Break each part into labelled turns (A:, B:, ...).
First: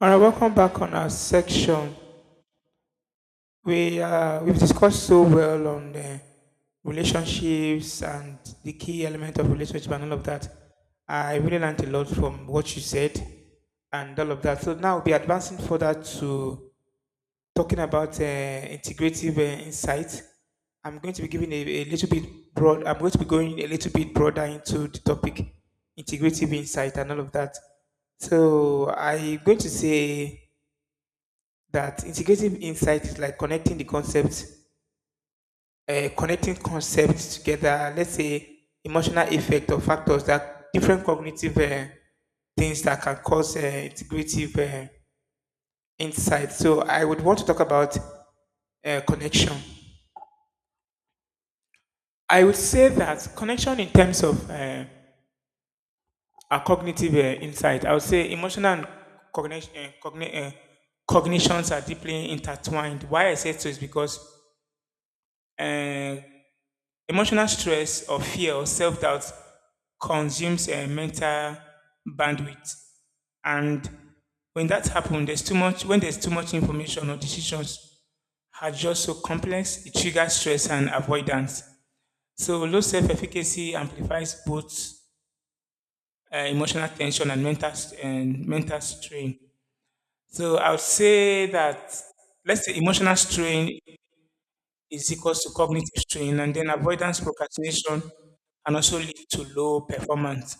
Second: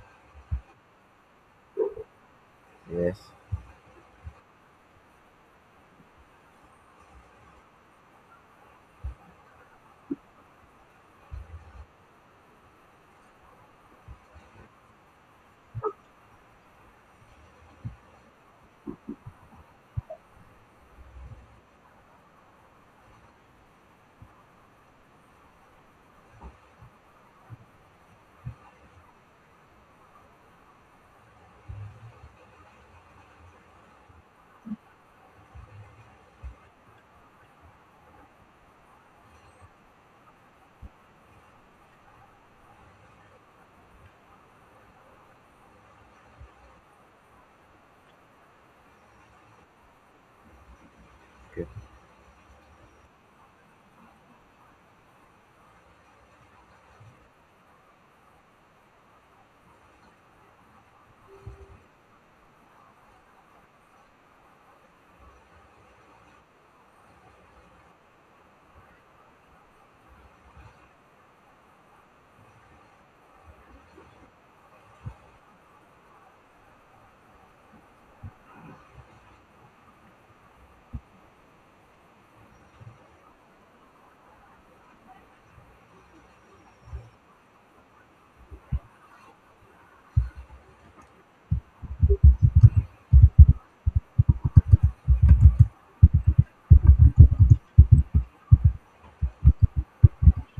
A: All right, welcome back on our section.
B: Yes.
A: We've discussed so well on the relationships and the key element of relationship and all of that. I really learned a lot from what you said and all of that. So now we'll be advancing further to talking about integrative insight. I'm going to be giving a little bit broad. I'm going to be going a little bit broader into the topic, integrative insight and all of that. So I'm going to say that integrative insight is like connecting the concepts, connecting concepts together. Let's say emotional effect or factors that different cognitive things that can cause integrative insight. So I would want to talk about connection.
B: Okay.
A: I would say that connection in terms of our cognitive insight. I would say emotional and cognition, uh, cogni- uh, cognitions are deeply intertwined. Why I say so is because. Uh, Emotional stress or fear or self doubt consumes mental bandwidth. And when that happens, when there's too much information or decisions are just so complex, it triggers stress and avoidance. So low self-efficacy amplifies both emotional tension and mental strain. So I would say that, let's say, emotional strain is equals to cognitive strain, and then avoidance, procrastination, and also lead to low performance.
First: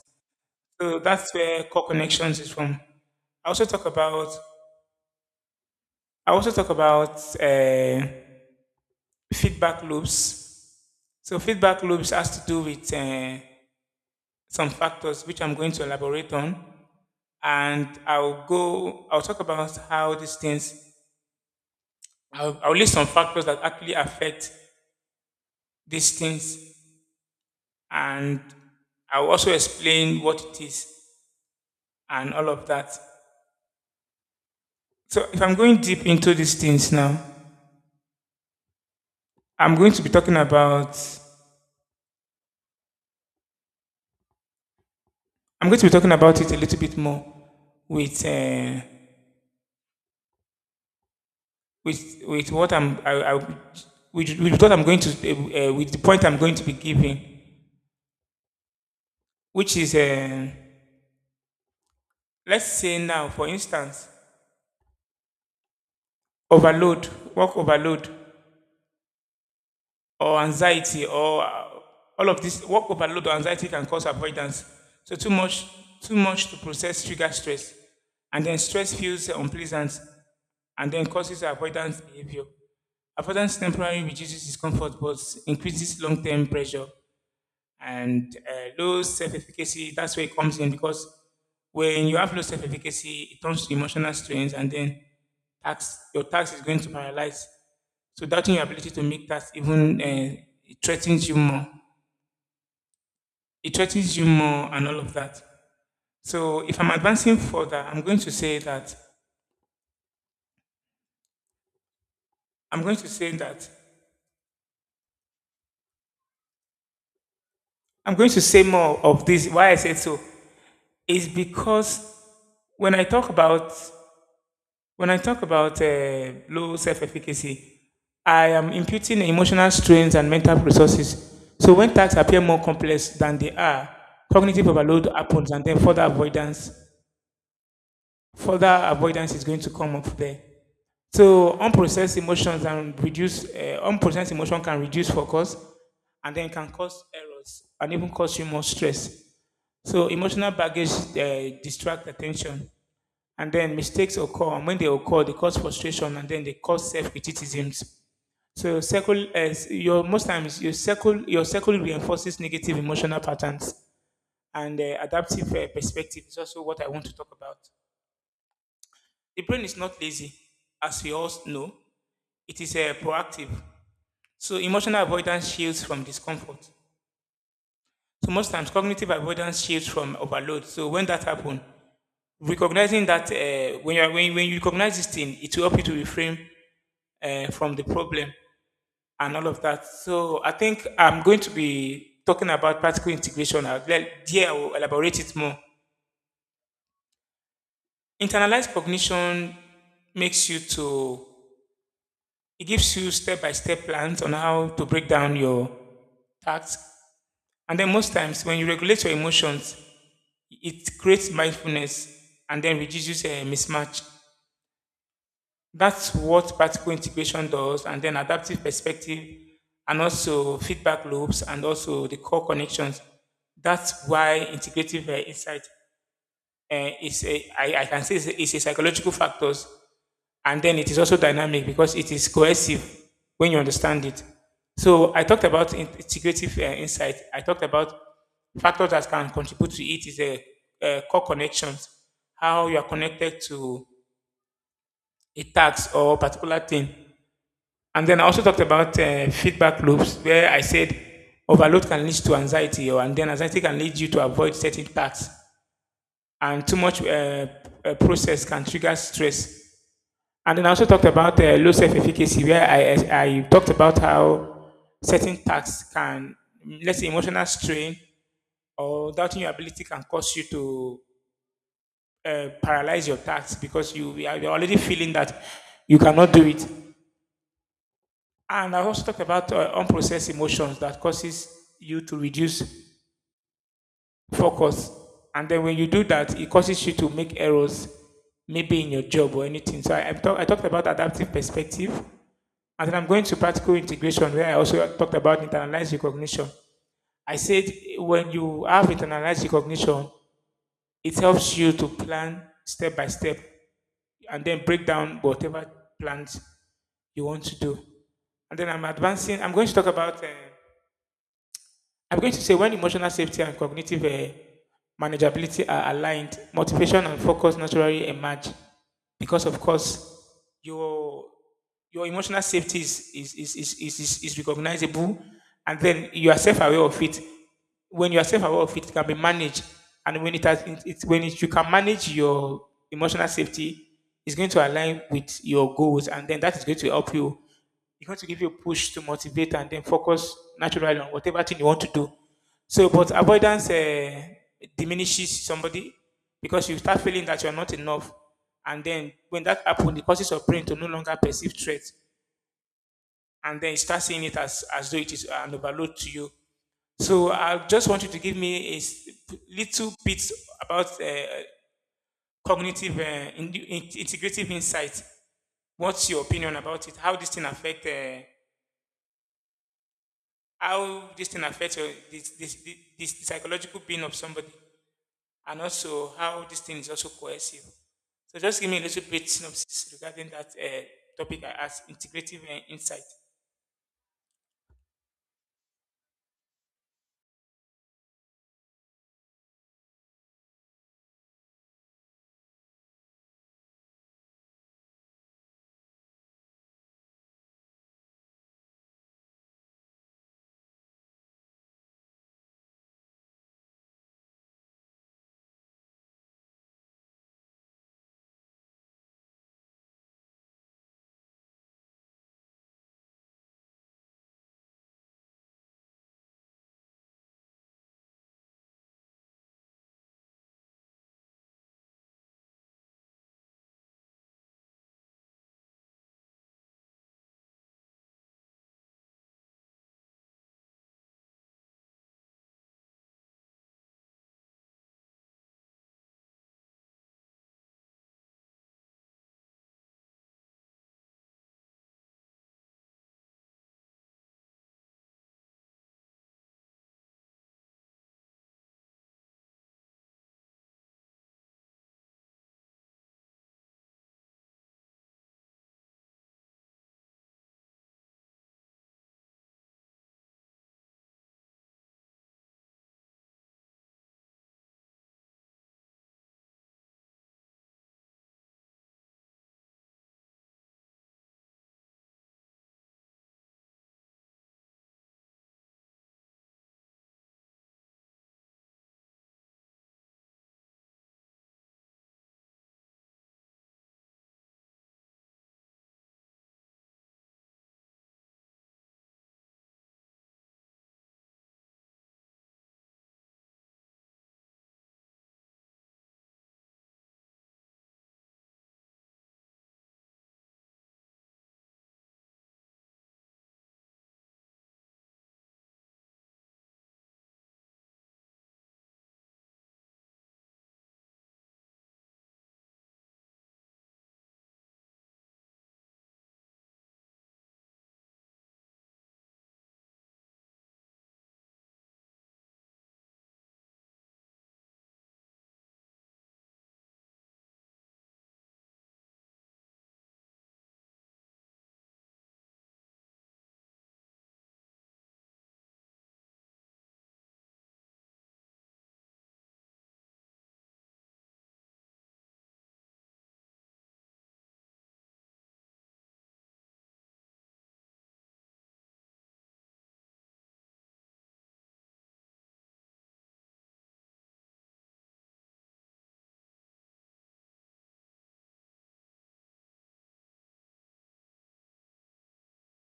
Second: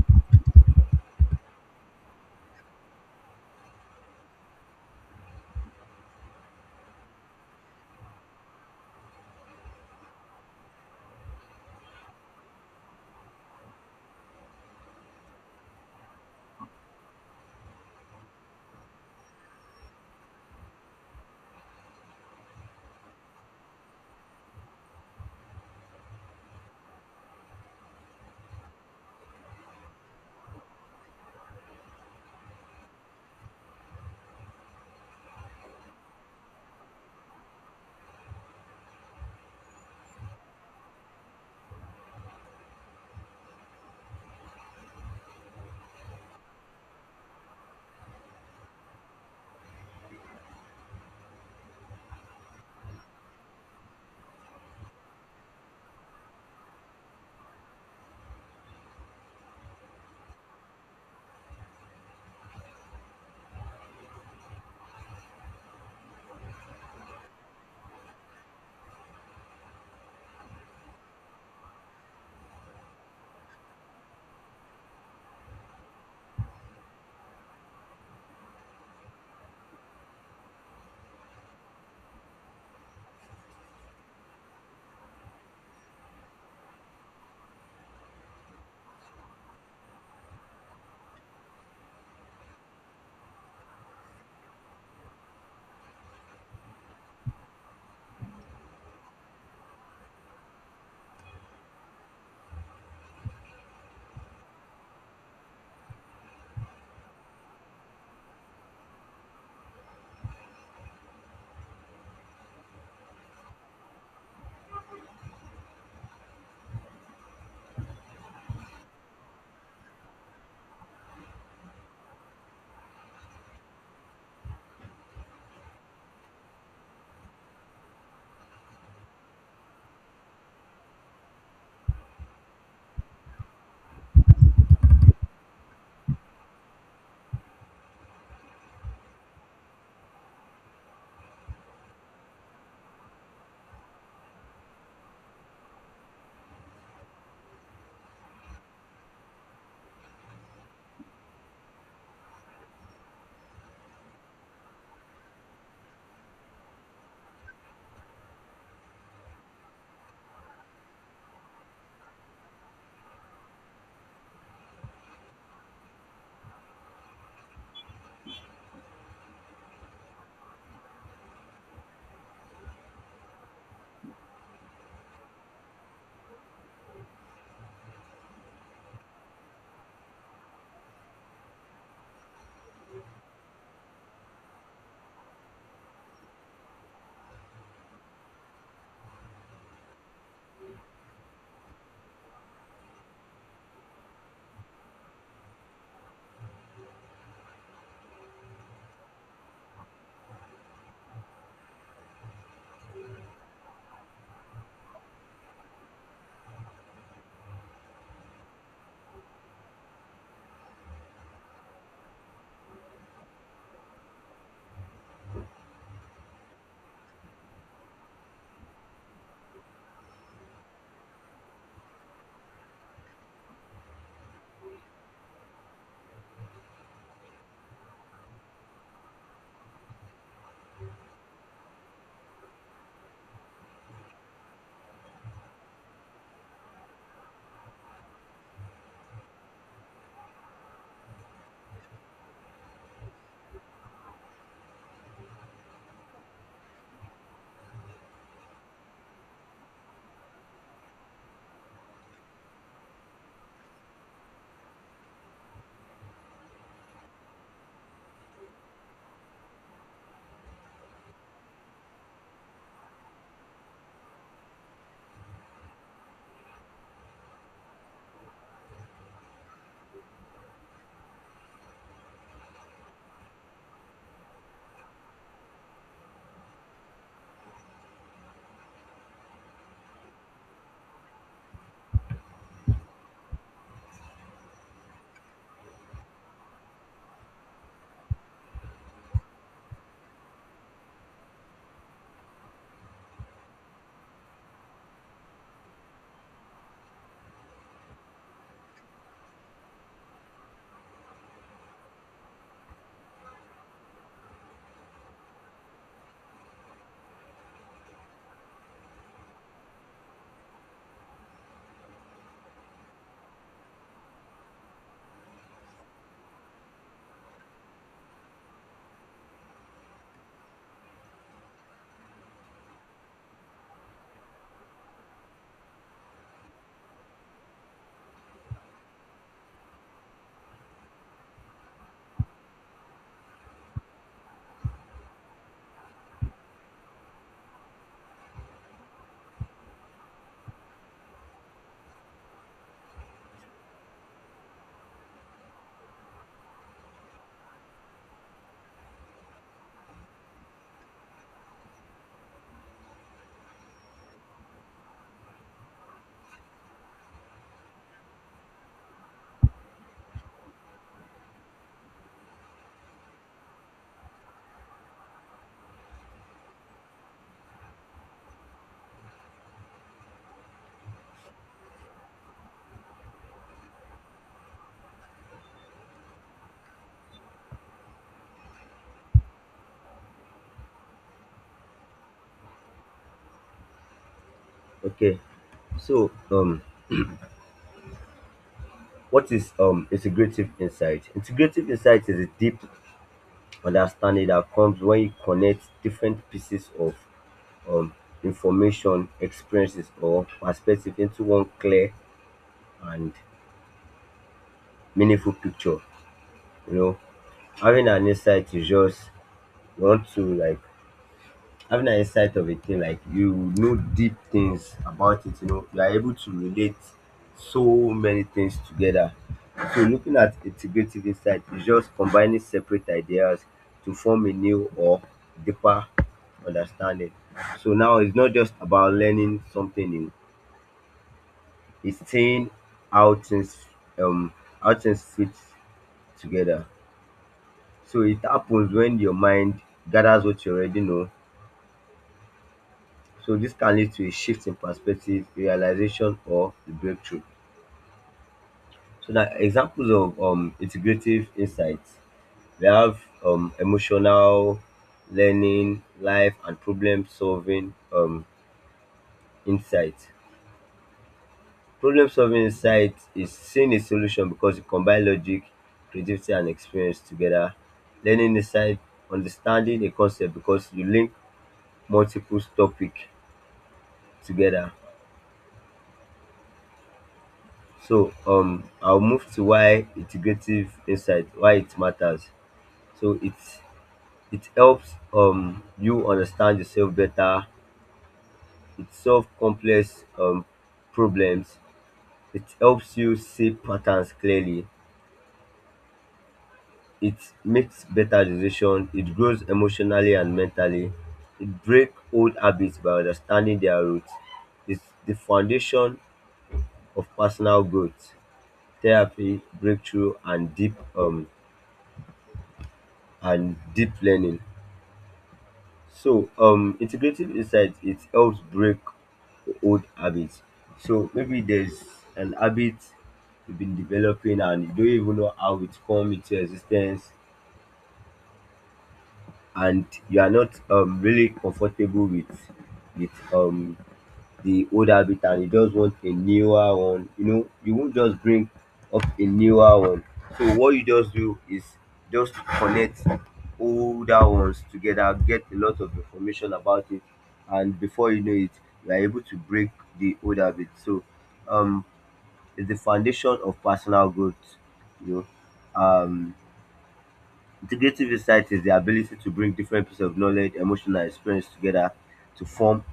A: So that's where core connections is from. I also talk about I also talk about feedback loops. So feedback loops has to do with some factors which I'm going to elaborate on, and I'll go. I'll talk about how these things. I'll list some factors that actually affect these things, and I'll also explain what it is, and all of that. So if I'm going deep into these things now, I'm going to be talking about I'm going to be talking about it a little bit more with uh, with what I'm I, with what I'm going to with the point I'm going to be giving, which is let's say now, for instance, overload work overload or anxiety or all of this work overload or anxiety can cause avoidance. So too much to process triggers stress, and then stress feels unpleasant, and then causes avoidance behavior. Avoidance temporarily reduces discomfort but increases long-term pressure and low self-efficacy. That's where it comes in, because when you have low self-efficacy, it turns to emotional strains, and then your tax is going to paralyze. So doubting your ability to make that even it threatens you more. It threatens you more and all of that. So if I'm advancing further, I'm going to say that I'm going to say more of this. Why I said so is because when I talk about when I talk about low self-efficacy, I am imputing emotional strains and mental resources. So when tasks appear more complex than they are, cognitive overload happens, and then further avoidance is going to come up there. So unprocessed emotion can reduce focus, and then can cause errors and even cause you more stress. So emotional baggage distract attention, and then mistakes occur. And when they occur, they cause frustration, and then they cause self-criticisms. So circle your most times your circle reinforces negative emotional patterns, and adaptive perspective is also what I want to talk about. The brain is not lazy, as we all know. It is proactive. So emotional avoidance shields from discomfort. So most times, cognitive avoidance shields from overload. So when that happens, recognizing that, when you recognize this thing, it will help you to refrain from the problem and all of that. So I think I'm going to be talking about practical integration. I will elaborate it more. Internalized cognition makes you to It gives you step by step plans on how to break down your tasks. And then, most times, when you regulate your emotions, it creates mindfulness and then reduces a mismatch. That's what practical integration does, and then adaptive perspective, and also feedback loops, and also the core connections. That's why integrative insight I can say it's it's a psychological factors. And then it is also dynamic because it is cohesive when you understand it. So I talked about integrative insight. I talked about factors that can contribute to it is core connections, how you are connected to a task or a particular thing. And then I also talked about feedback loops, where I said overload can lead to anxiety, or and then anxiety can lead you to avoid certain tasks, and too much process can trigger stress. And then I also talked about low self-efficacy, where I talked about how certain tasks can, let's say, emotional strain or doubting your ability can cause you to paralyze your tasks, because you're already feeling that you cannot do it. And I also talked about unprocessed emotions that causes you to reduce focus. And then when you do that, it causes you to make errors, maybe in your job or anything. So I talked about adaptive perspective, and then I'm going to practical integration, where I also talked about internalized recognition. I said when you have internalized recognition, it helps you to plan step by step and then break down whatever plans you want to do. And then I'm advancing, I'm going to talk about I'm going to say when emotional safety and cognitive manageability are aligned, motivation and focus naturally emerge, because, of course, your your emotional safety is is recognizable, and then you are self-aware of it. When you are self-aware of it, it can be managed, and when it has it, it- when it, you can manage your emotional safety, it's going to align with your goals, and then that is going to help you it's going to give you a push to motivate and then focus naturally on whatever thing you want to do. So, but avoidance diminishes somebody, because you start feeling that you are not enough. And then when that happens, it causes your brain to no longer perceive threat. And then you start seeing it as though it is an overload to you. So I just want you to give me a little bit about cognitive integrative insight. What's your opinion about it? How this thing affect how this thing affects your, this psychological being of somebody, and also how this thing is also coercive. So just give me a little bit synopsis regarding that topic I asked, integrative insight.
B: Okay. So, um, what is integrative insight? Integrative insight is a deep understanding that comes when you connect different pieces of um information, experiences, or perspective into one clear and meaningful picture. You know, having an insight is just you want to having an insight of a thing, like, you know, deep things about it. You know, you are able to relate so many things together. So looking at integrative insight is just combining separate ideas to form a new or deeper understanding. So now it's not just about learning something new, it's seeing how things, um how things fit together. So it happens when your mind gathers what you already know. So this can lead to a shift in perspective, realization, or the breakthrough. So that examples of integrative insights, we have emotional, learning, life, and problem solving insights. Problem solving insight is seeing a solution because it combines logic, creativity, and experience together. Learning insight, understanding a concept because you link multiple topics together. So I'll move to why integrative insight, why it matters. So it helps, you understand yourself better. It solves complex problems. It helps you see patterns clearly. It makes better decisions. It grows emotionally and mentally. It breaks old habits by understanding their roots. It's the foundation of personal growth, therapy, breakthrough, and deep learning. So integrative insight, it helps break old habits. So maybe there's an habit you've been developing and you don't even know how it come into existence, and you are not really comfortable with with um the old habit, and you just want a newer one. You know, you won't just bring up a newer one. So what you just do is just connect older ones together, get a lot of information about it, and before you know it, you are able to break the old habit. So um it's the foundation of personal growth, you know. Integrative insight is the ability to bring different pieces of knowledge, emotion, and experience together to form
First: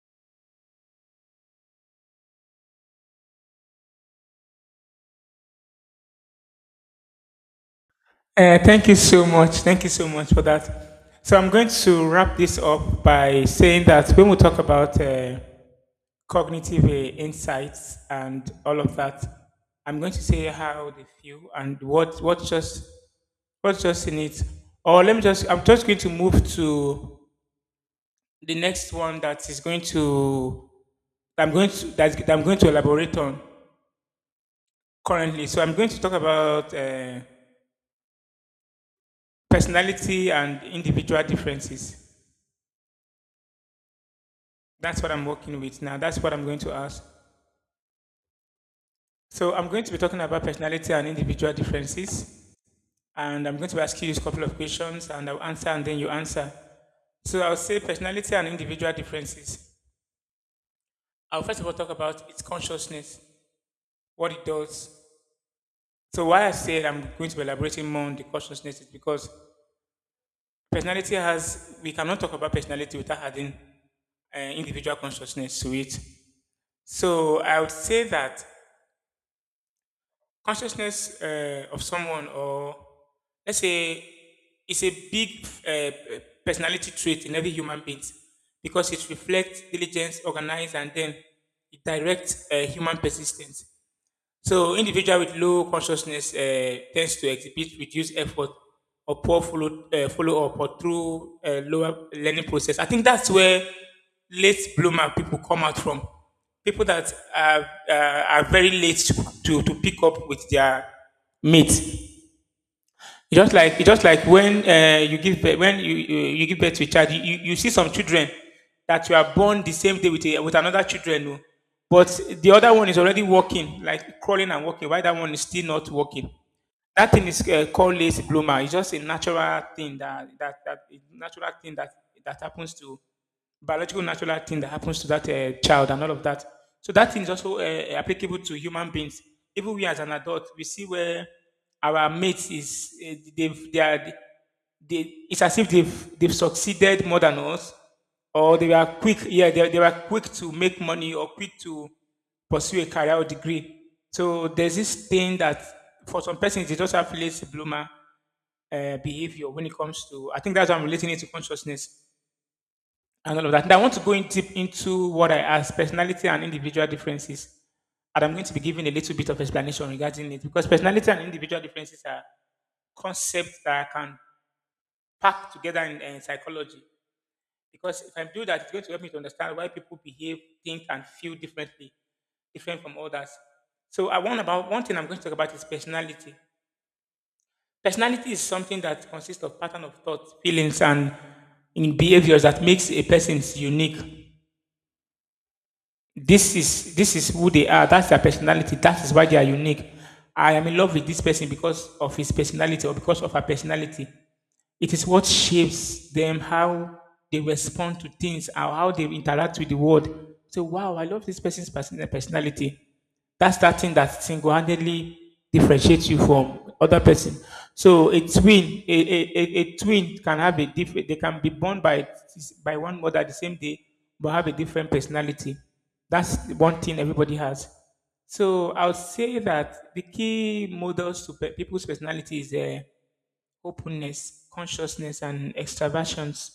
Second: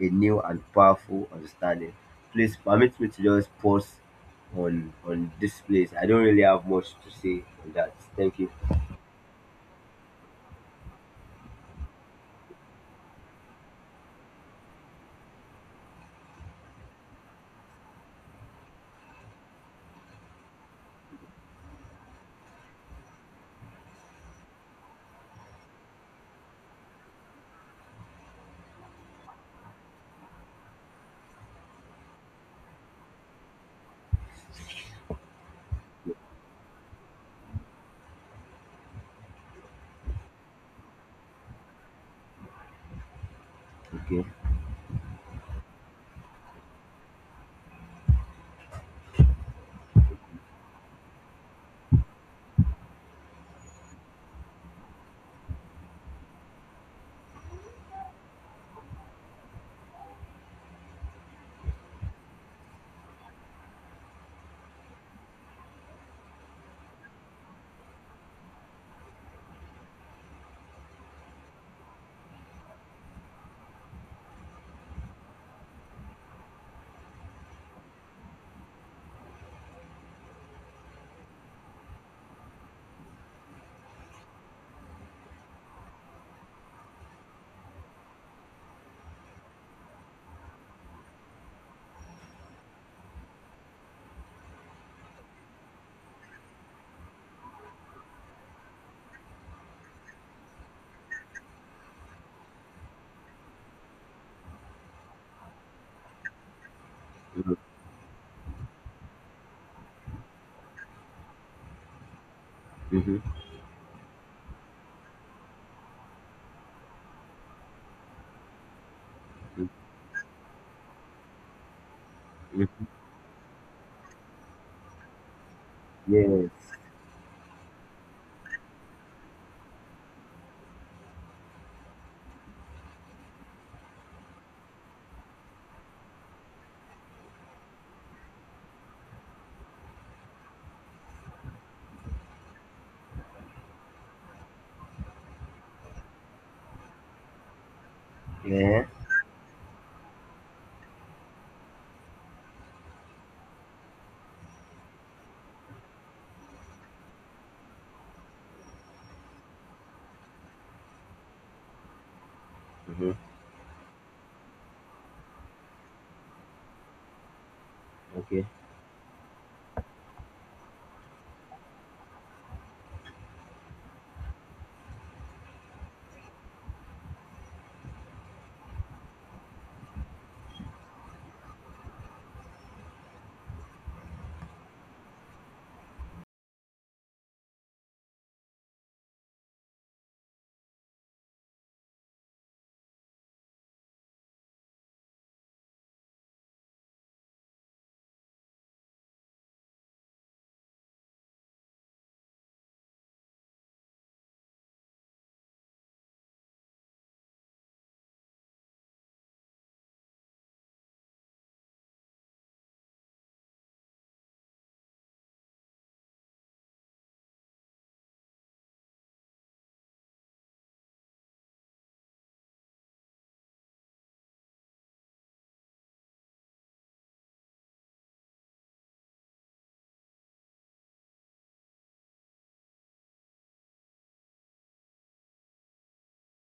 B: a new and powerful understanding. Please permit me to just pause on this place. I don't really have much to say on that. Thank you.
A: Thank you so much. Thank you so much for that. So I'm going to wrap this up by saying that when we talk about cognitive insights and all of that, I'm going to say how they feel and what's just in it? Or let me just, I'm just going to move to the next one that is going to, I'm going to elaborate on currently. So I'm going to talk about personality and individual differences.
B: Okay.
A: That's what I'm working with now. That's what I'm going to ask. So I'm going to be talking about personality and individual differences. And I'm going to ask you a couple of questions, and I'll answer and then you answer. So I'll say personality and individual differences. I'll first of all talk about its consciousness, what it does. So why I said I'm going to be elaborating more on the consciousness is because personality has, we cannot talk about personality without adding individual consciousness to it. So I would say that consciousness of someone, or let's say, is a big personality trait in every human being, because it reflects diligence, organize, and then it directs human persistence. So individual with low consciousness tends to exhibit reduced effort or follow-up or through lower learning process. I think that's where late bloomer people come out from. People that
B: Mm-hmm.
A: are very late to pick up with their mate.
B: Mm-hmm.
A: It's just like when you give birth, when you give birth to a child, you see some children that you are born the same day with with another children, oh. But the other
B: Mm-hmm.
A: one is already walking, like crawling and walking, while that one is still not walking.
B: Yes.
A: That thing is called late bloomer. It's just a natural thing that a natural thing that happens to biological natural thing that happens to that child and all of that. So that thing is also applicable to human beings. Even we as an adult, we see where our mates is they've they are they, it's as if they've succeeded more than us, or they
B: Yeah.
A: were quick. Yeah, they were quick to make money or quick to pursue a career or degree. So there's this thing that for some persons it also have to bloomer behavior when it comes to I think that's why I'm relating it to consciousness
B: Mm-hmm.
A: and all of that. And I want to go in deep into what I asked, personality and individual differences. And I'm
B: Okay.
A: going to be giving a little bit of explanation regarding it because personality and individual differences are concepts that I can pack together in psychology. Because if I do that, it's going to help me to understand why people behave, think, and feel differently, different from others. So I want about one thing I'm going to talk about is personality. Personality is something that consists of pattern of thought, feelings, and in behaviors that makes a person unique. This is who they are. That's their personality. That is why they are unique. I am in love with this person because of his personality or because of her personality. It is what shapes them how they respond to things, how they interact with the world. So, wow, I love this person's personality. That's that thing that single-handedly differentiates you from other person. So, a twin, a twin can have a different. They can be born by one mother the same day, but have a different personality. That's the one thing everybody has. So I would say that the key models to people's personality is openness, consciousness, and extraversions,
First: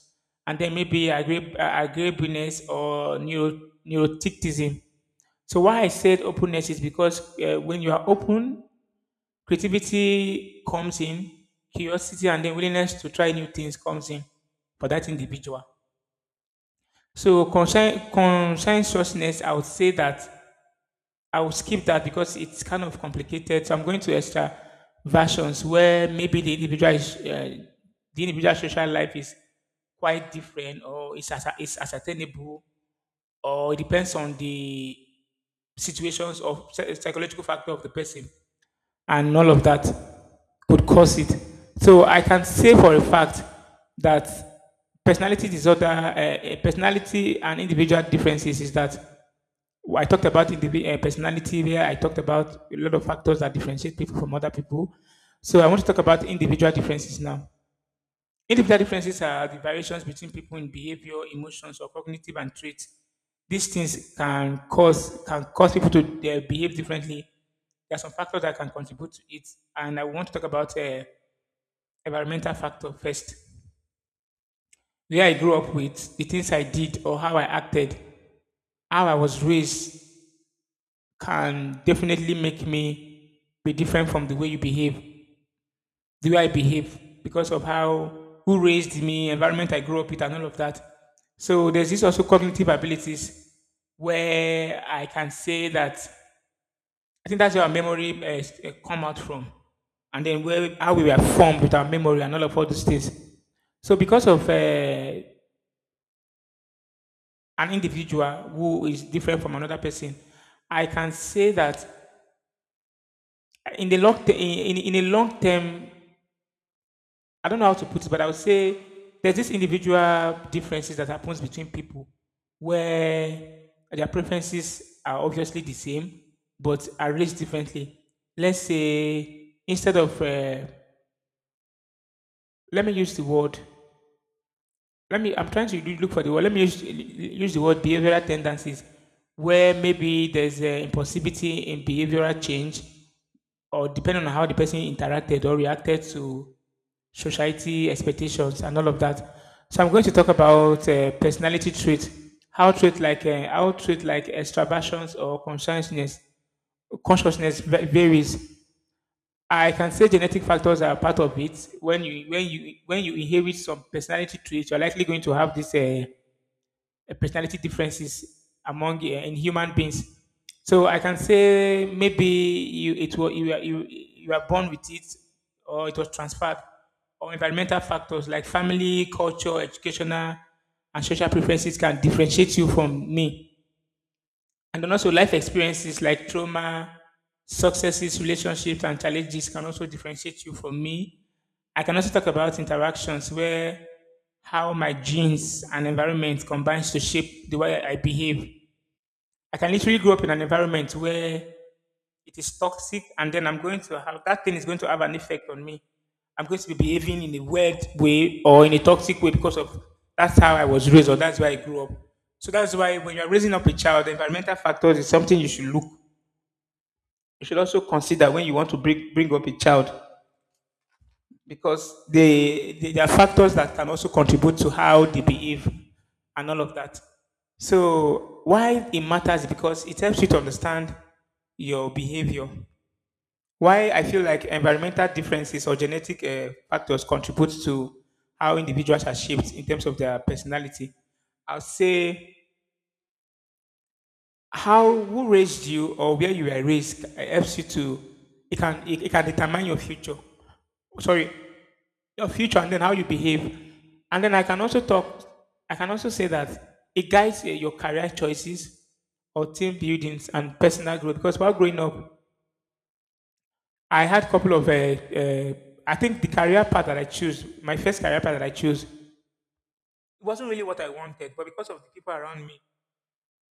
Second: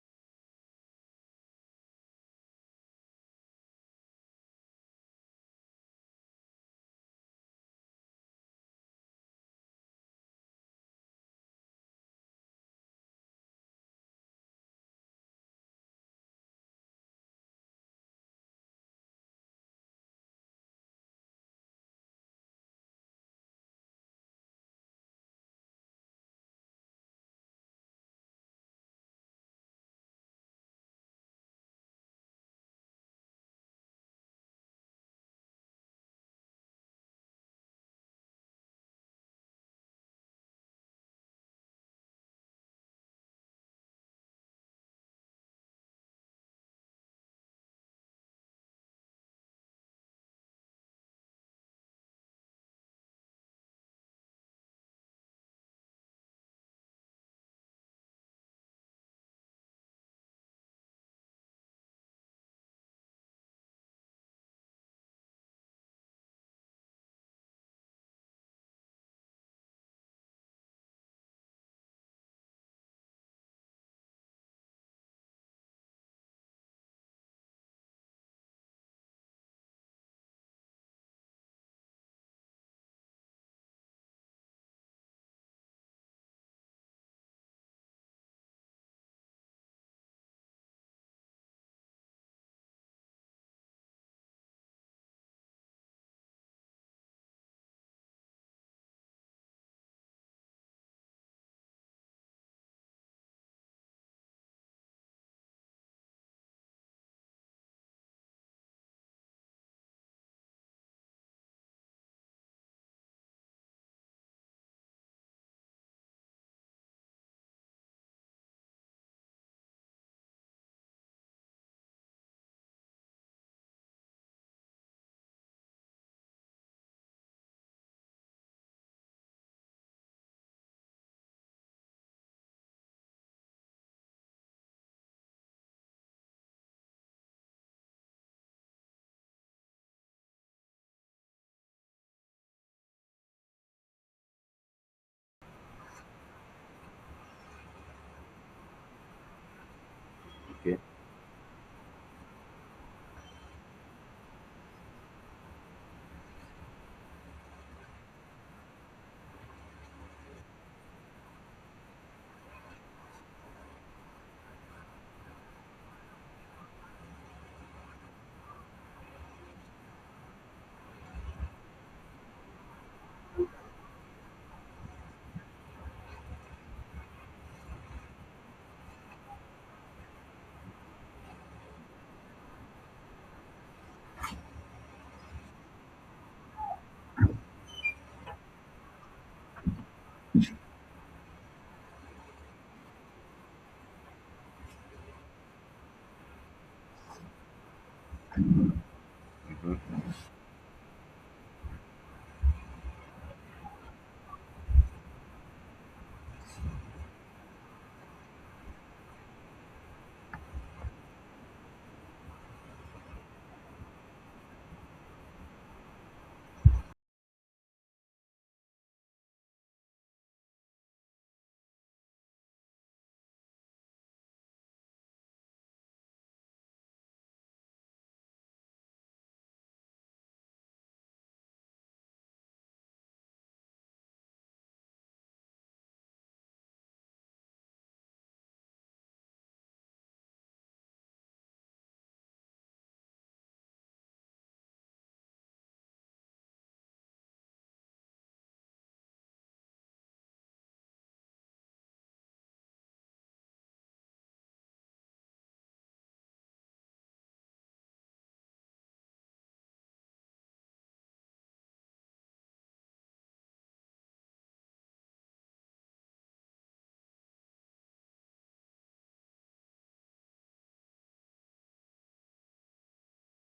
A: and then maybe agreeableness or neuroticism. So why I said openness is because when you are open, creativity comes in, curiosity, and then willingness to try new things comes in for that individual. So conscientiousness, I would say that I will skip that because it's kind of complicated. So I'm going to extra versions where maybe the individual is, the individual social life is quite different or it's as is ascertainable or it depends on the situations of psychological factor of the person and all of that could cause it. So I can say for a fact that personality disorder, personality and individual differences is that I talked about individual personality there. I talked about a lot of factors that differentiate people from other people. So I want to talk about individual differences now. Individual differences are the variations between people in behavior, emotions, or cognitive and traits. These things can cause people to behave differently. There are some factors that can contribute to it, and I want to talk about environmental factor first. Where I grew up with, the things I did or how I acted, how I was raised, can definitely make me be different from the way you behave, the way I behave, because of how who raised me, environment I grew up with, and all of that. So there's this also cognitive abilities where I can say that I think that's where our memory come out from, and then where how we were formed with our memory and all of all these things. So because of an individual who is different from another person, I can say that in the long in a long term I don't know how to put it, but I would say there's this individual differences that happens between people where their preferences are obviously the same, but are raised differently. Let's say instead of let me use the word let me I'm trying to look for the word. Let me use the word behavioral tendencies where maybe there's an impossibility in behavioral change or depending on how the person interacted or reacted to society expectations, and all of that. So I'm going to talk
B: Okay.
A: about personality traits, how traits like how trait like extraversions or consciousness varies. I can say genetic factors are part of it. When you inherit some personality traits, you're likely going to have this. Personality differences among in human beings. So I can say maybe you it were you are you you are born with it, or it was transferred, or environmental factors like family, culture, educational, and social preferences can differentiate you from me. And then also life experiences like trauma, successes, relationships, and challenges can also differentiate you from me. I can also talk about interactions where how my genes and environment combines to shape the way I behave. I can
B: Mm-hmm.
A: literally grow up in an environment where it is toxic, and then I'm going to have that thing is going to have an effect on me. I'm going to be behaving in a weird way or in a toxic way because of that's how I was raised or that's why I grew up. So that's why when you're raising up a child the environmental factors is something you should look you should also consider when you want to bring up a child because they there are factors that can also contribute to how they behave and all of that. So why it matters is because it helps you to understand your behavior. Why I feel like environmental differences or genetic factors contribute to how individuals are shaped in terms of their personality. I'll say how who raised you or where you were raised helps you to it it can determine your future. Sorry, your future and then how you behave. And then I can also talk. I can also say that it guides your career choices or team buildings and personal growth. Because while growing up, I had a couple of, I think the career path that I chose, my first career path that I chose, it wasn't really what I wanted, but because of the people around me,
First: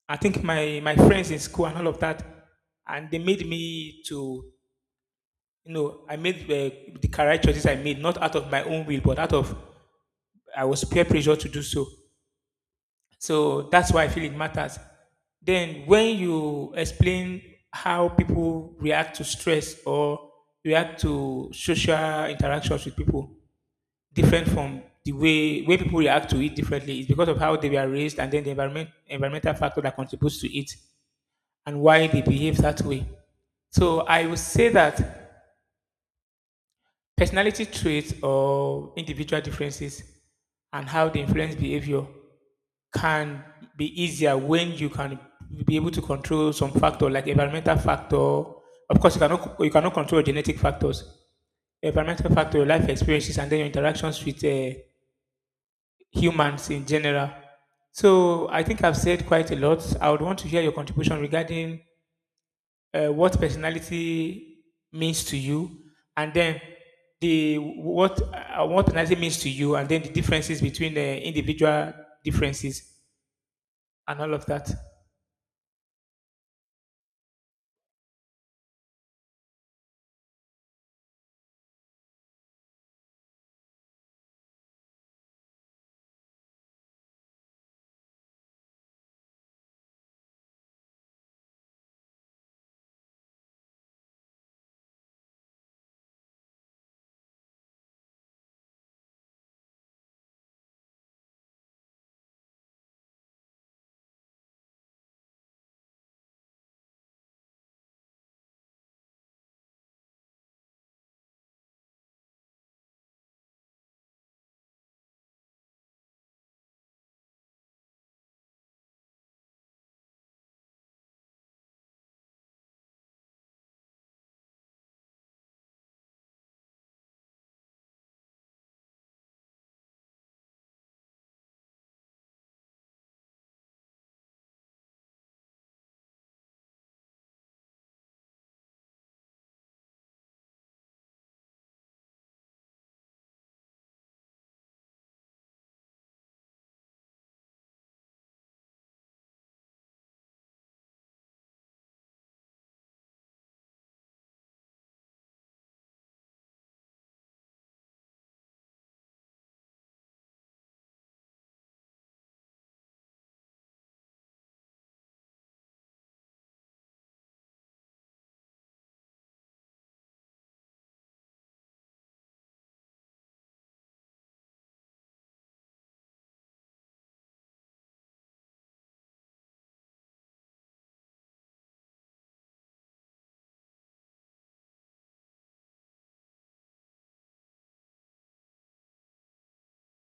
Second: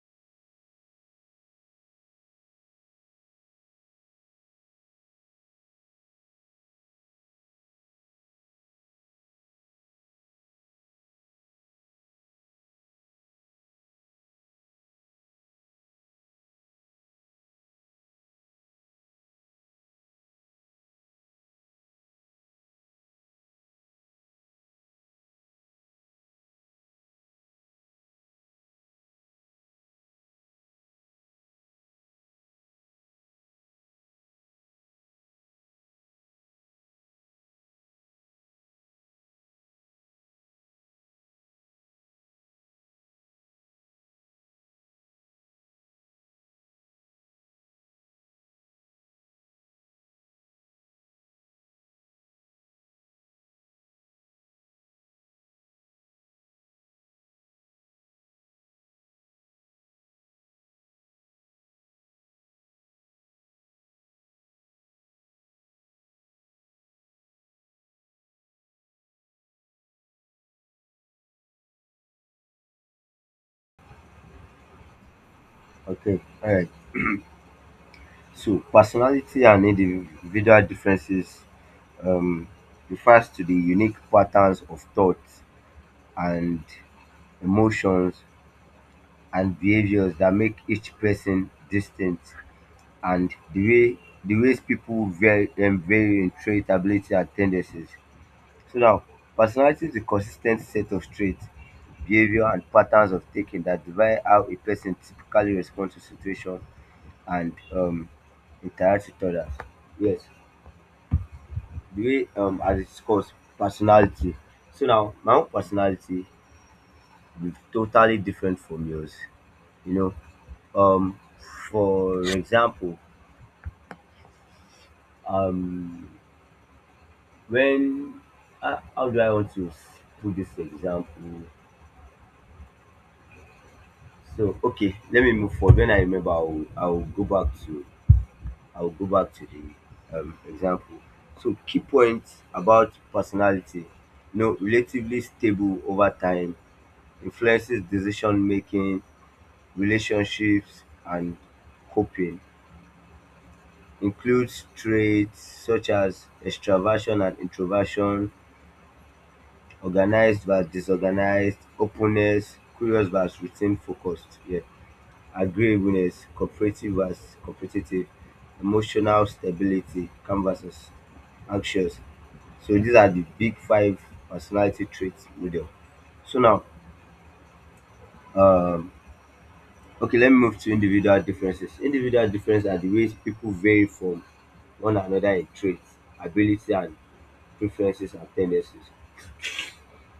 A: I think my friends in school and all of that, and they made me to, you know, I made the career choices I made, not out of my own will, but out of, I was peer pressure to do so. So that's why I feel it matters. Then when you explain how people react to stress or react to social interactions with people, different from the way people react to it differently is because of how they were raised and then the environmental factor that contributes to it and why they behave that way. So I would say that personality traits or individual differences and how they influence behavior can be easier when you can be able to control some factor like environmental factor. Of course, you cannot control genetic factors, environmental factor, your life experiences, and then your interactions with humans in general. So I think I've said quite a lot. I would want to hear your contribution regarding what personality means to you, and then the what personality means to you, and then the differences between the individual differences and all of that.
B: Okay. All right. So personality and individual differences, um, refers to the unique patterns of thought and emotions, and behaviors that make each person distinct, and the ways people vary, vary in trait, ability, and tendencies. So now, personality is a consistent set of traits, behavior, and patterns of thinking that divide how a person typically responds to situations and interacts with others. Yes, the way, I discussed personality. So now, my own personality will be totally different from yours. You know, um for example, um when how do I want to s- put this example. So okay, let me move forward. When I remember, I'll go back to, I'll go back to the, example. So key points about personality, you know, relatively stable over time, influences decision making, relationships, and coping, includes traits such as extraversion and introversion, organized versus disorganized, openness, curious versus routine focused, yeah, agreeableness, cooperative versus competitive, emotional stability, calm versus anxious. So these are the big five personality traits model. So now, um, okay, let me move to individual differences. Individual differences are the ways people vary from one another in traits, ability, and preferences and tendencies.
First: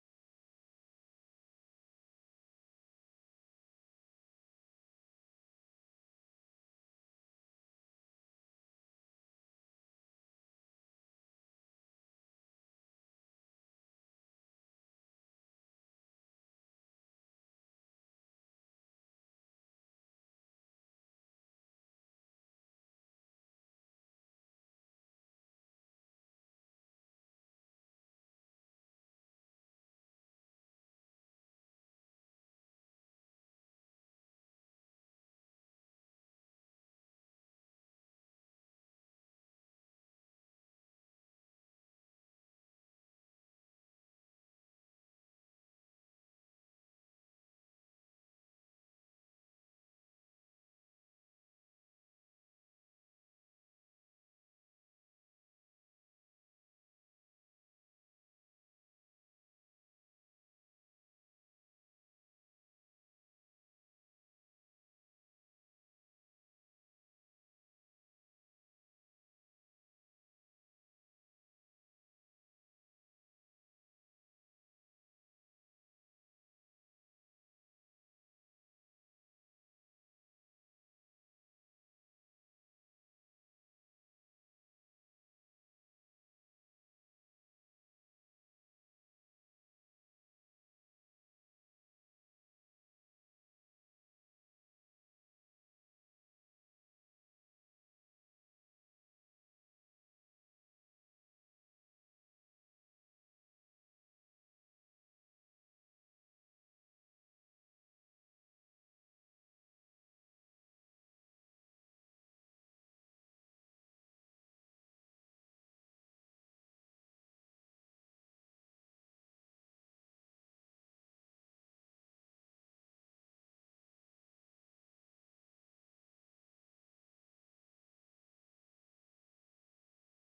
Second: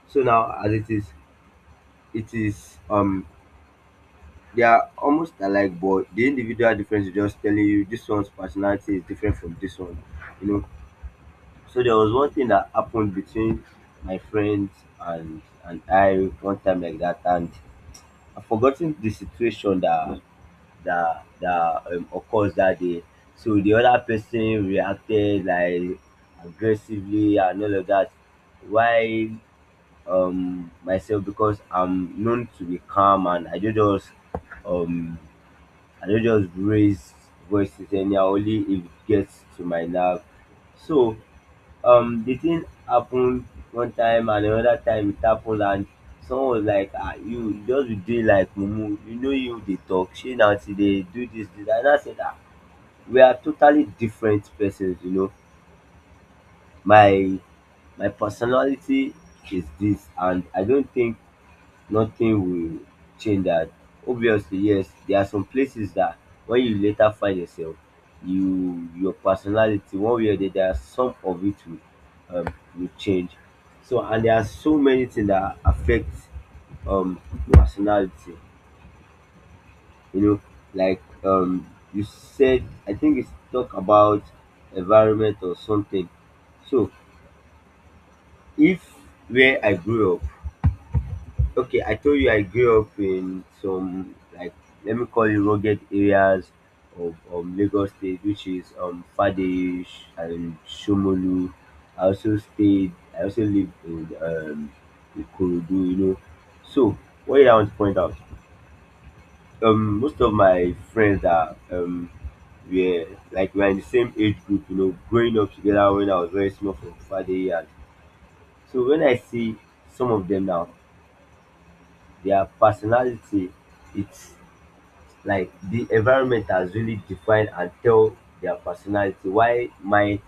B: So now, as it is, it is um they are almost alike, but the individual difference is just telling you this one's personality is different from this one, you know. So there was one thing that happened between my friends and I one time like that, and I've forgotten the situation that occurs that day. So the other person reacted like aggressively and all of that, while myself, because I'm known to be calm and I do just, um I don't just raise voices anyhow, only if it gets to my nerve. So the thing happened one time, and another time it happened, and someone was like, ah, you just be doing like mumu, you know, you dey talk shey na until dey do this this, and I said, ah, we are totally different persons. You know, my my personality is this, and I don't think nothing will change that. Obviously, yes, there are some places that when you later find yourself, you your personality one way or the other, there are some of it will, will change. So and there are so many things that affect um personality. You know, like, you said, I think it's talk about environment or something. So if where I grew up. Okay, I told you I grew up in some, like, let me call it rugged areas of, Lagos State, which is Fadeish and Shomolu. I also stayed. I also lived in Ikorodu, you know. So what did I want to point out? Most of my friends are, were, like, we're in the same age group, you know, growing up together when I was very small from Fadeish. And- So when I see some of them now, their personality, it's like the environment has really defined and tell their personality. Why mine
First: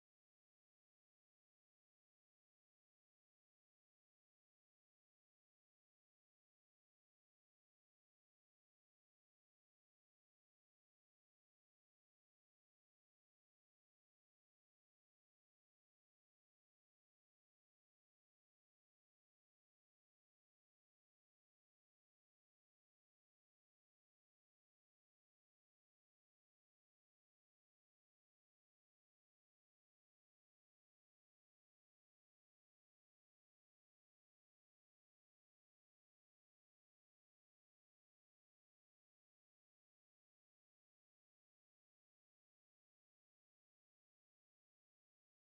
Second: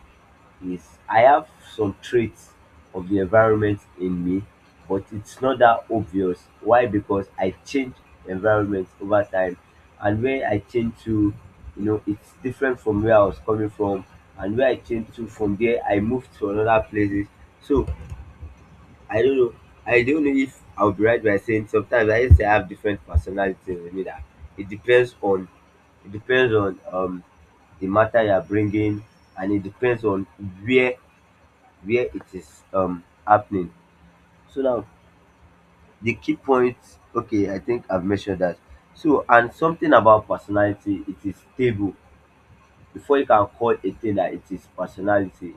B: is, I have some traits of the environment in me, but it's not that obvious. Why? Because I change environment over time, and where I change to, you know, it's different from where I was coming from, and where I change to from there, I moved to another places. So I don't know. I don't know if I'll be right by saying sometimes I just say I have different personalities with me, that it depends on, it depends on um the matter you're bringing, and it depends on where where it is happening. So now the key points, okay, I think I've mentioned that. So and something about personality, it is stable. Before you can call a thing that it is personality,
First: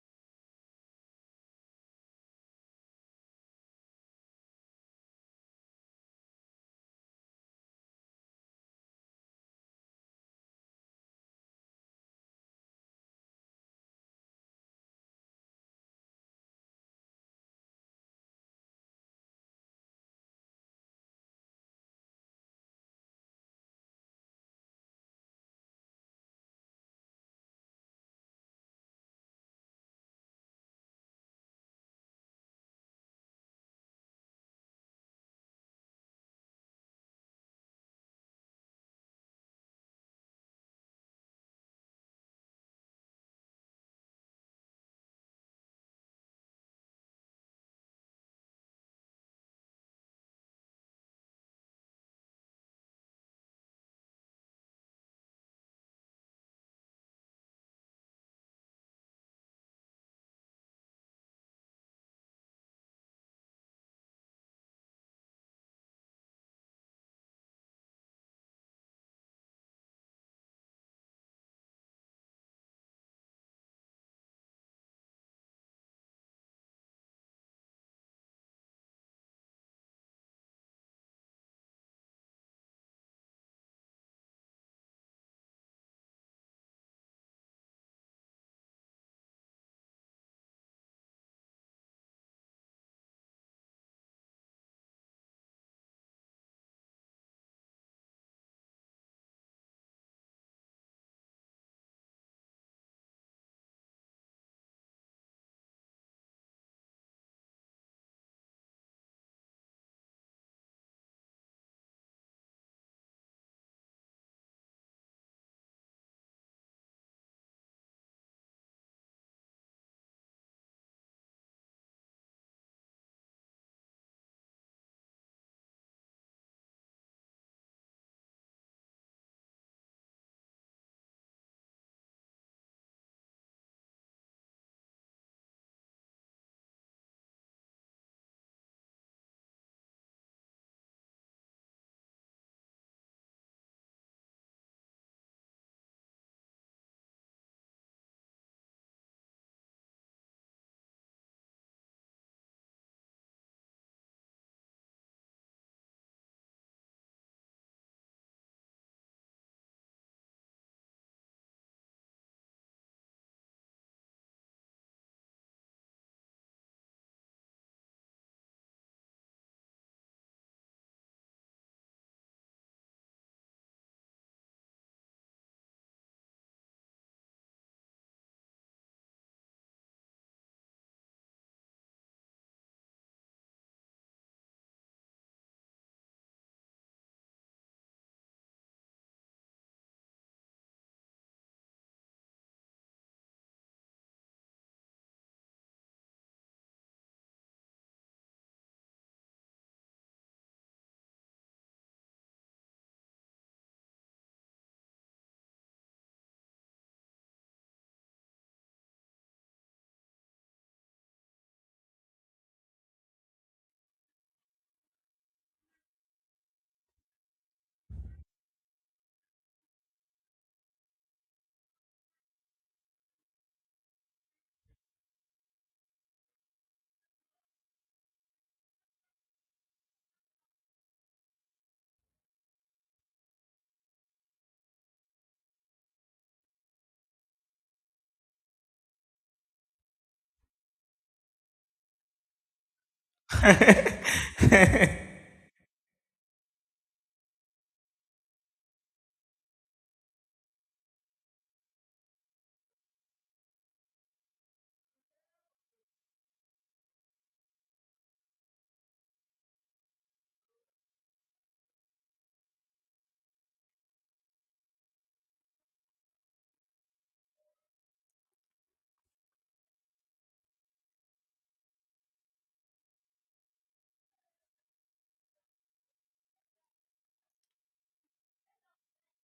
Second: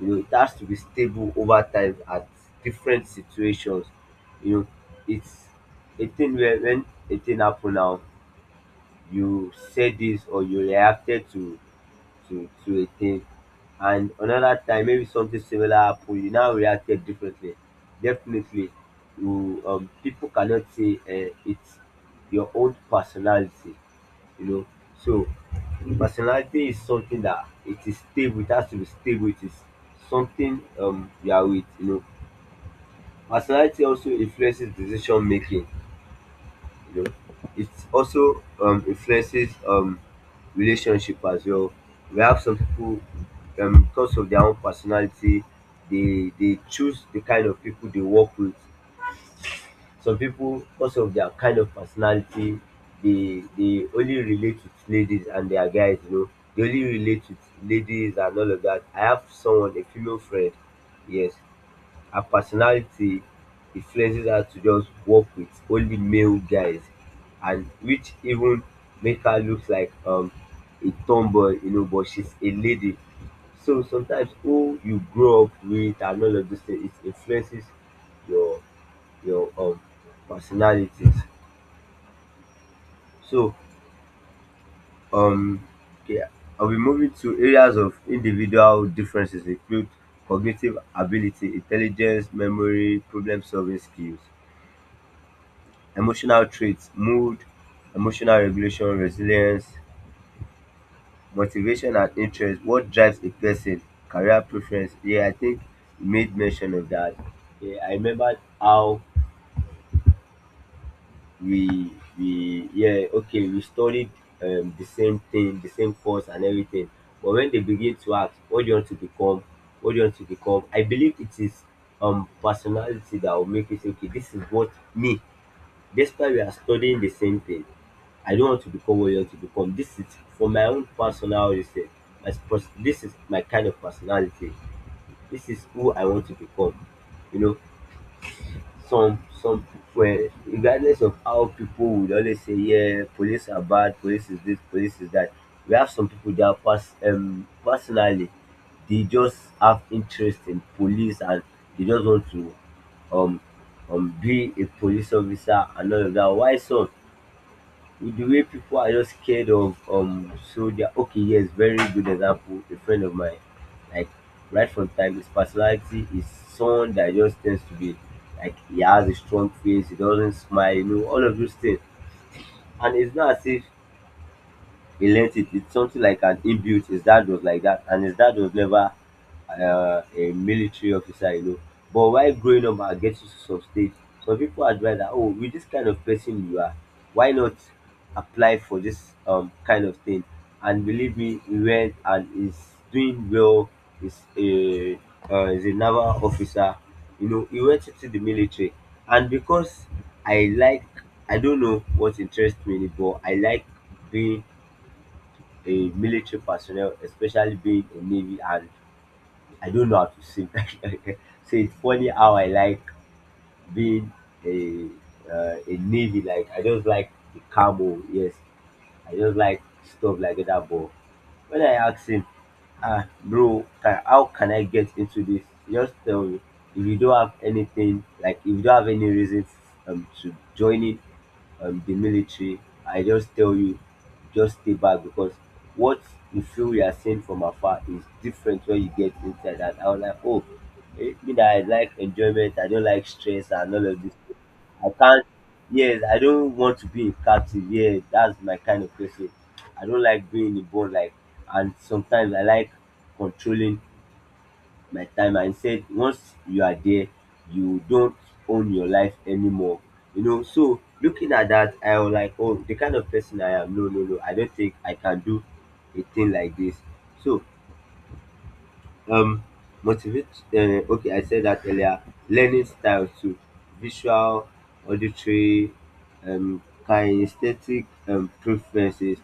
B: you know, it has to be stable over time at different situations. You know, it's a thing where when a thing happen now, you said this or you reacted to a thing, and another time maybe something similar happen, you now reacted differently. Definitely, you people cannot say it's your own personality, you know. So personality is something that it is stable, it has to be stable, it is something, you are with, you know. Personality also influences decision making, you know. It also influences relationship as well. We have some people, because of their own personality, they choose the kind of people they work with. Some people, because of their kind of personality, they only relate with ladies and their guys, you know. They only relate with ladies and all of that. I have someone, a female friend, yes. Her personality influences her to just work with only male guys, and which even make her look like a tomboy, you know, but she's a lady. So sometimes who you grow up with and all of this thing, it influences your your personalities. So um okay, I'll be moving to areas of individual differences include cognitive ability, intelligence, memory, problem solving skills, emotional traits, mood, emotional regulation, resilience, motivation and interest, what drives a person, career preference. Yeah, I think you made mention of that. Yeah, I remembered how we we yeah okay, we studied, the same thing, the same course and everything. But when they begin to ask what do you want to become, I believe it is personality that will make you say, okay, this is what me, despite we are studying the same thing, I don't want to become what you want to become. This is for my own personal reason. This is my kind of personality, this is who I want to become, you know. Some Well, regardless of how people would always say, yeah, police are bad, police is this, police is that, we have some people that pass, personally, they just have interest in police, and they just want to um be a police officer and all of that. Why some, with the way people are just scared of soldier. Okay, yes, very good example. A friend of mine, like, right from time, his personality is someone that just tends to be like he has a strong face, he doesn't smile, you know, all of those things. And it's not as if he learnt it. It's something like an inbuilt. His dad was like that, and his dad was never a military officer, you know. But while growing up and getting to some stage, some people advise that, oh, with this kind of person you are, why not apply for this kind of thing? And believe me, he went and is doing well. Is a is a naval officer, you know. He went into the military, and because I like, I don't know what interests me, but I like being a military personnel, especially being in Navy, and I don't know how to swim. So it's funny how I like being a a Navy. Like I just like the camo. Yes, I just like stuff like that. But when I asked him, ah, bro, can, how can I get into this? Just tell me, if you don't have anything, like if you don't have any reason to joining the military, I just tell you, just stay back because what you feel you are seeing from afar is different when you get inside. And I was like, oh, eh, me that I like enjoyment, I don't like stress and all of this. I can't, yes, I don't want to be in captive. Yeah, that's my kind of person. I don't like being in a bond like, and sometimes I like controlling my time and said once you are there you don't own your life anymore. You know, so looking at that I was like, oh, the kind of person I am, no no no, I don't think I can do a thing like this. So um motivate okay, I said that earlier, learning style too, visual, auditory, kinesthetic preferences.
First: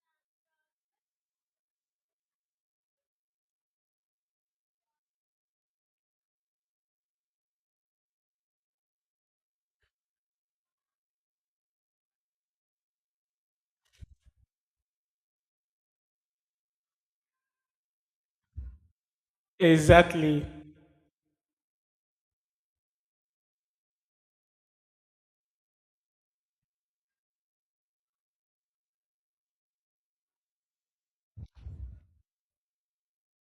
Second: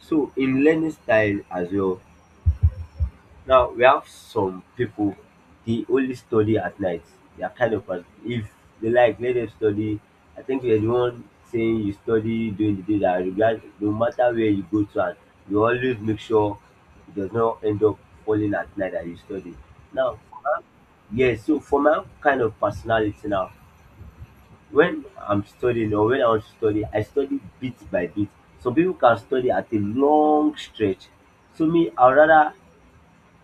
B: So in learning style as well, now we have some people they only study at night. They are kind of person. If they like, let them study. I think there's one saying you study during the day that regard, no matter where you go to, and you always make sure it does not end up falling at night that you study. Now for
A: Exactly.
B: my- yes, so for my kind of personality now, when I'm studying or when I want to study, I study bit by bit. Some people can study at a long stretch. So me, I'd rather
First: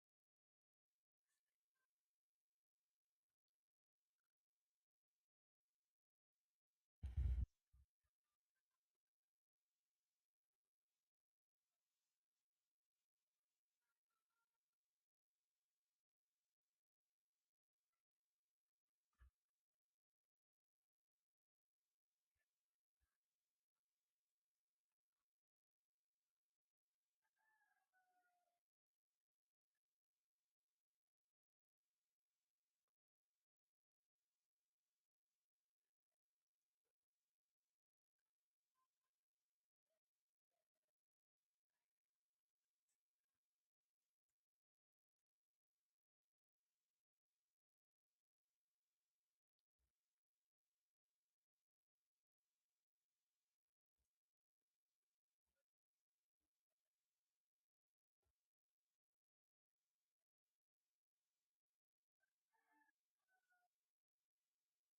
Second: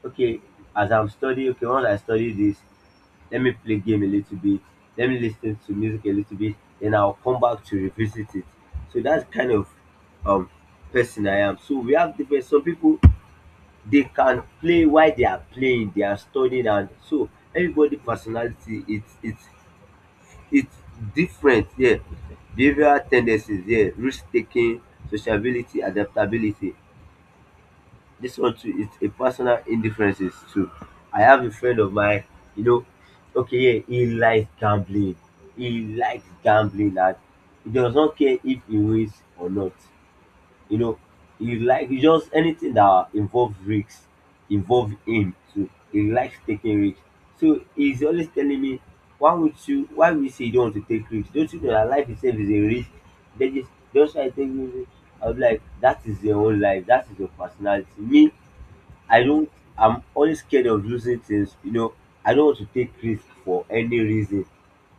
B: okay, as I'm studying, okay, once I study this, let me play game a little bit, let me listen to music a little bit, then I'll come back to revisit it. So that's kind of um person I am. So we have different, some people, they can play while they are playing they are studying, and so everybody personality, it's it's different. Yeah, behavioral tendencies. Yeah, risk taking, sociability, adaptability, this one too is a personal indifferences too. I have a friend of mine, you know, okay, yeah, he likes gambling. He likes gambling and he does not care if he wins or not. You know, he like he just anything that involves risks, involve him too. He likes taking risks. So he's always telling me, why would you say you don't want to take risks? Don't you know that life itself is a risk? Then just try to take risks. I was like, that is your own life, that is your personality. Me, I don't. I'm always scared of losing things. You know, I don't want to take risk for any reason.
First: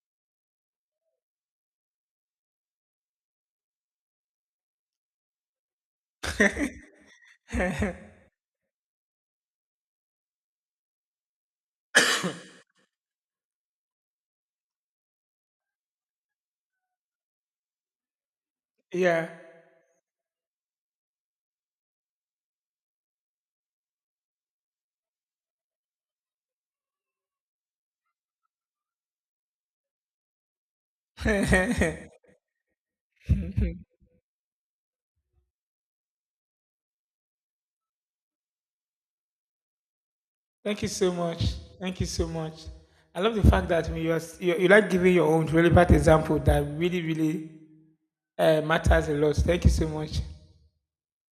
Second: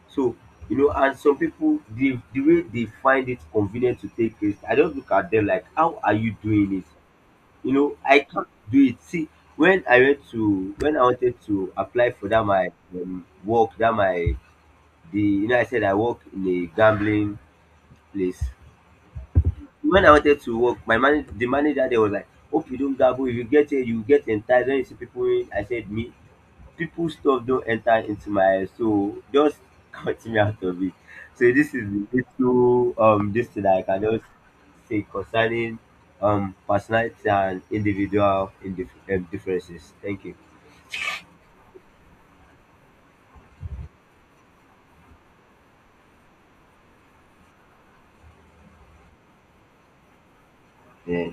B: So, you know, and some people, the way they find it convenient to take risk, I don't, look at them like, how are you doing it? You know, I can't do it. See, when I wanted to apply for that my work, that my the, you know, I said I work in a gambling place.
A: Yeah.
B: When I wanted to work, my manager, the manager, they was like, "Hope you don't gamble. If you get here, you get enticed." When you see people, in, I said, "Me, people stuff don't enter into my head, so just cut me out of it." So this is the little this thing that I can just say concerning personality and individual differences. Thank you.
A: Thank you so much. Thank you so much. I love the fact that when you like giving your own relevant example that really, really matters a lot. Thank you so much.
B: Yeah.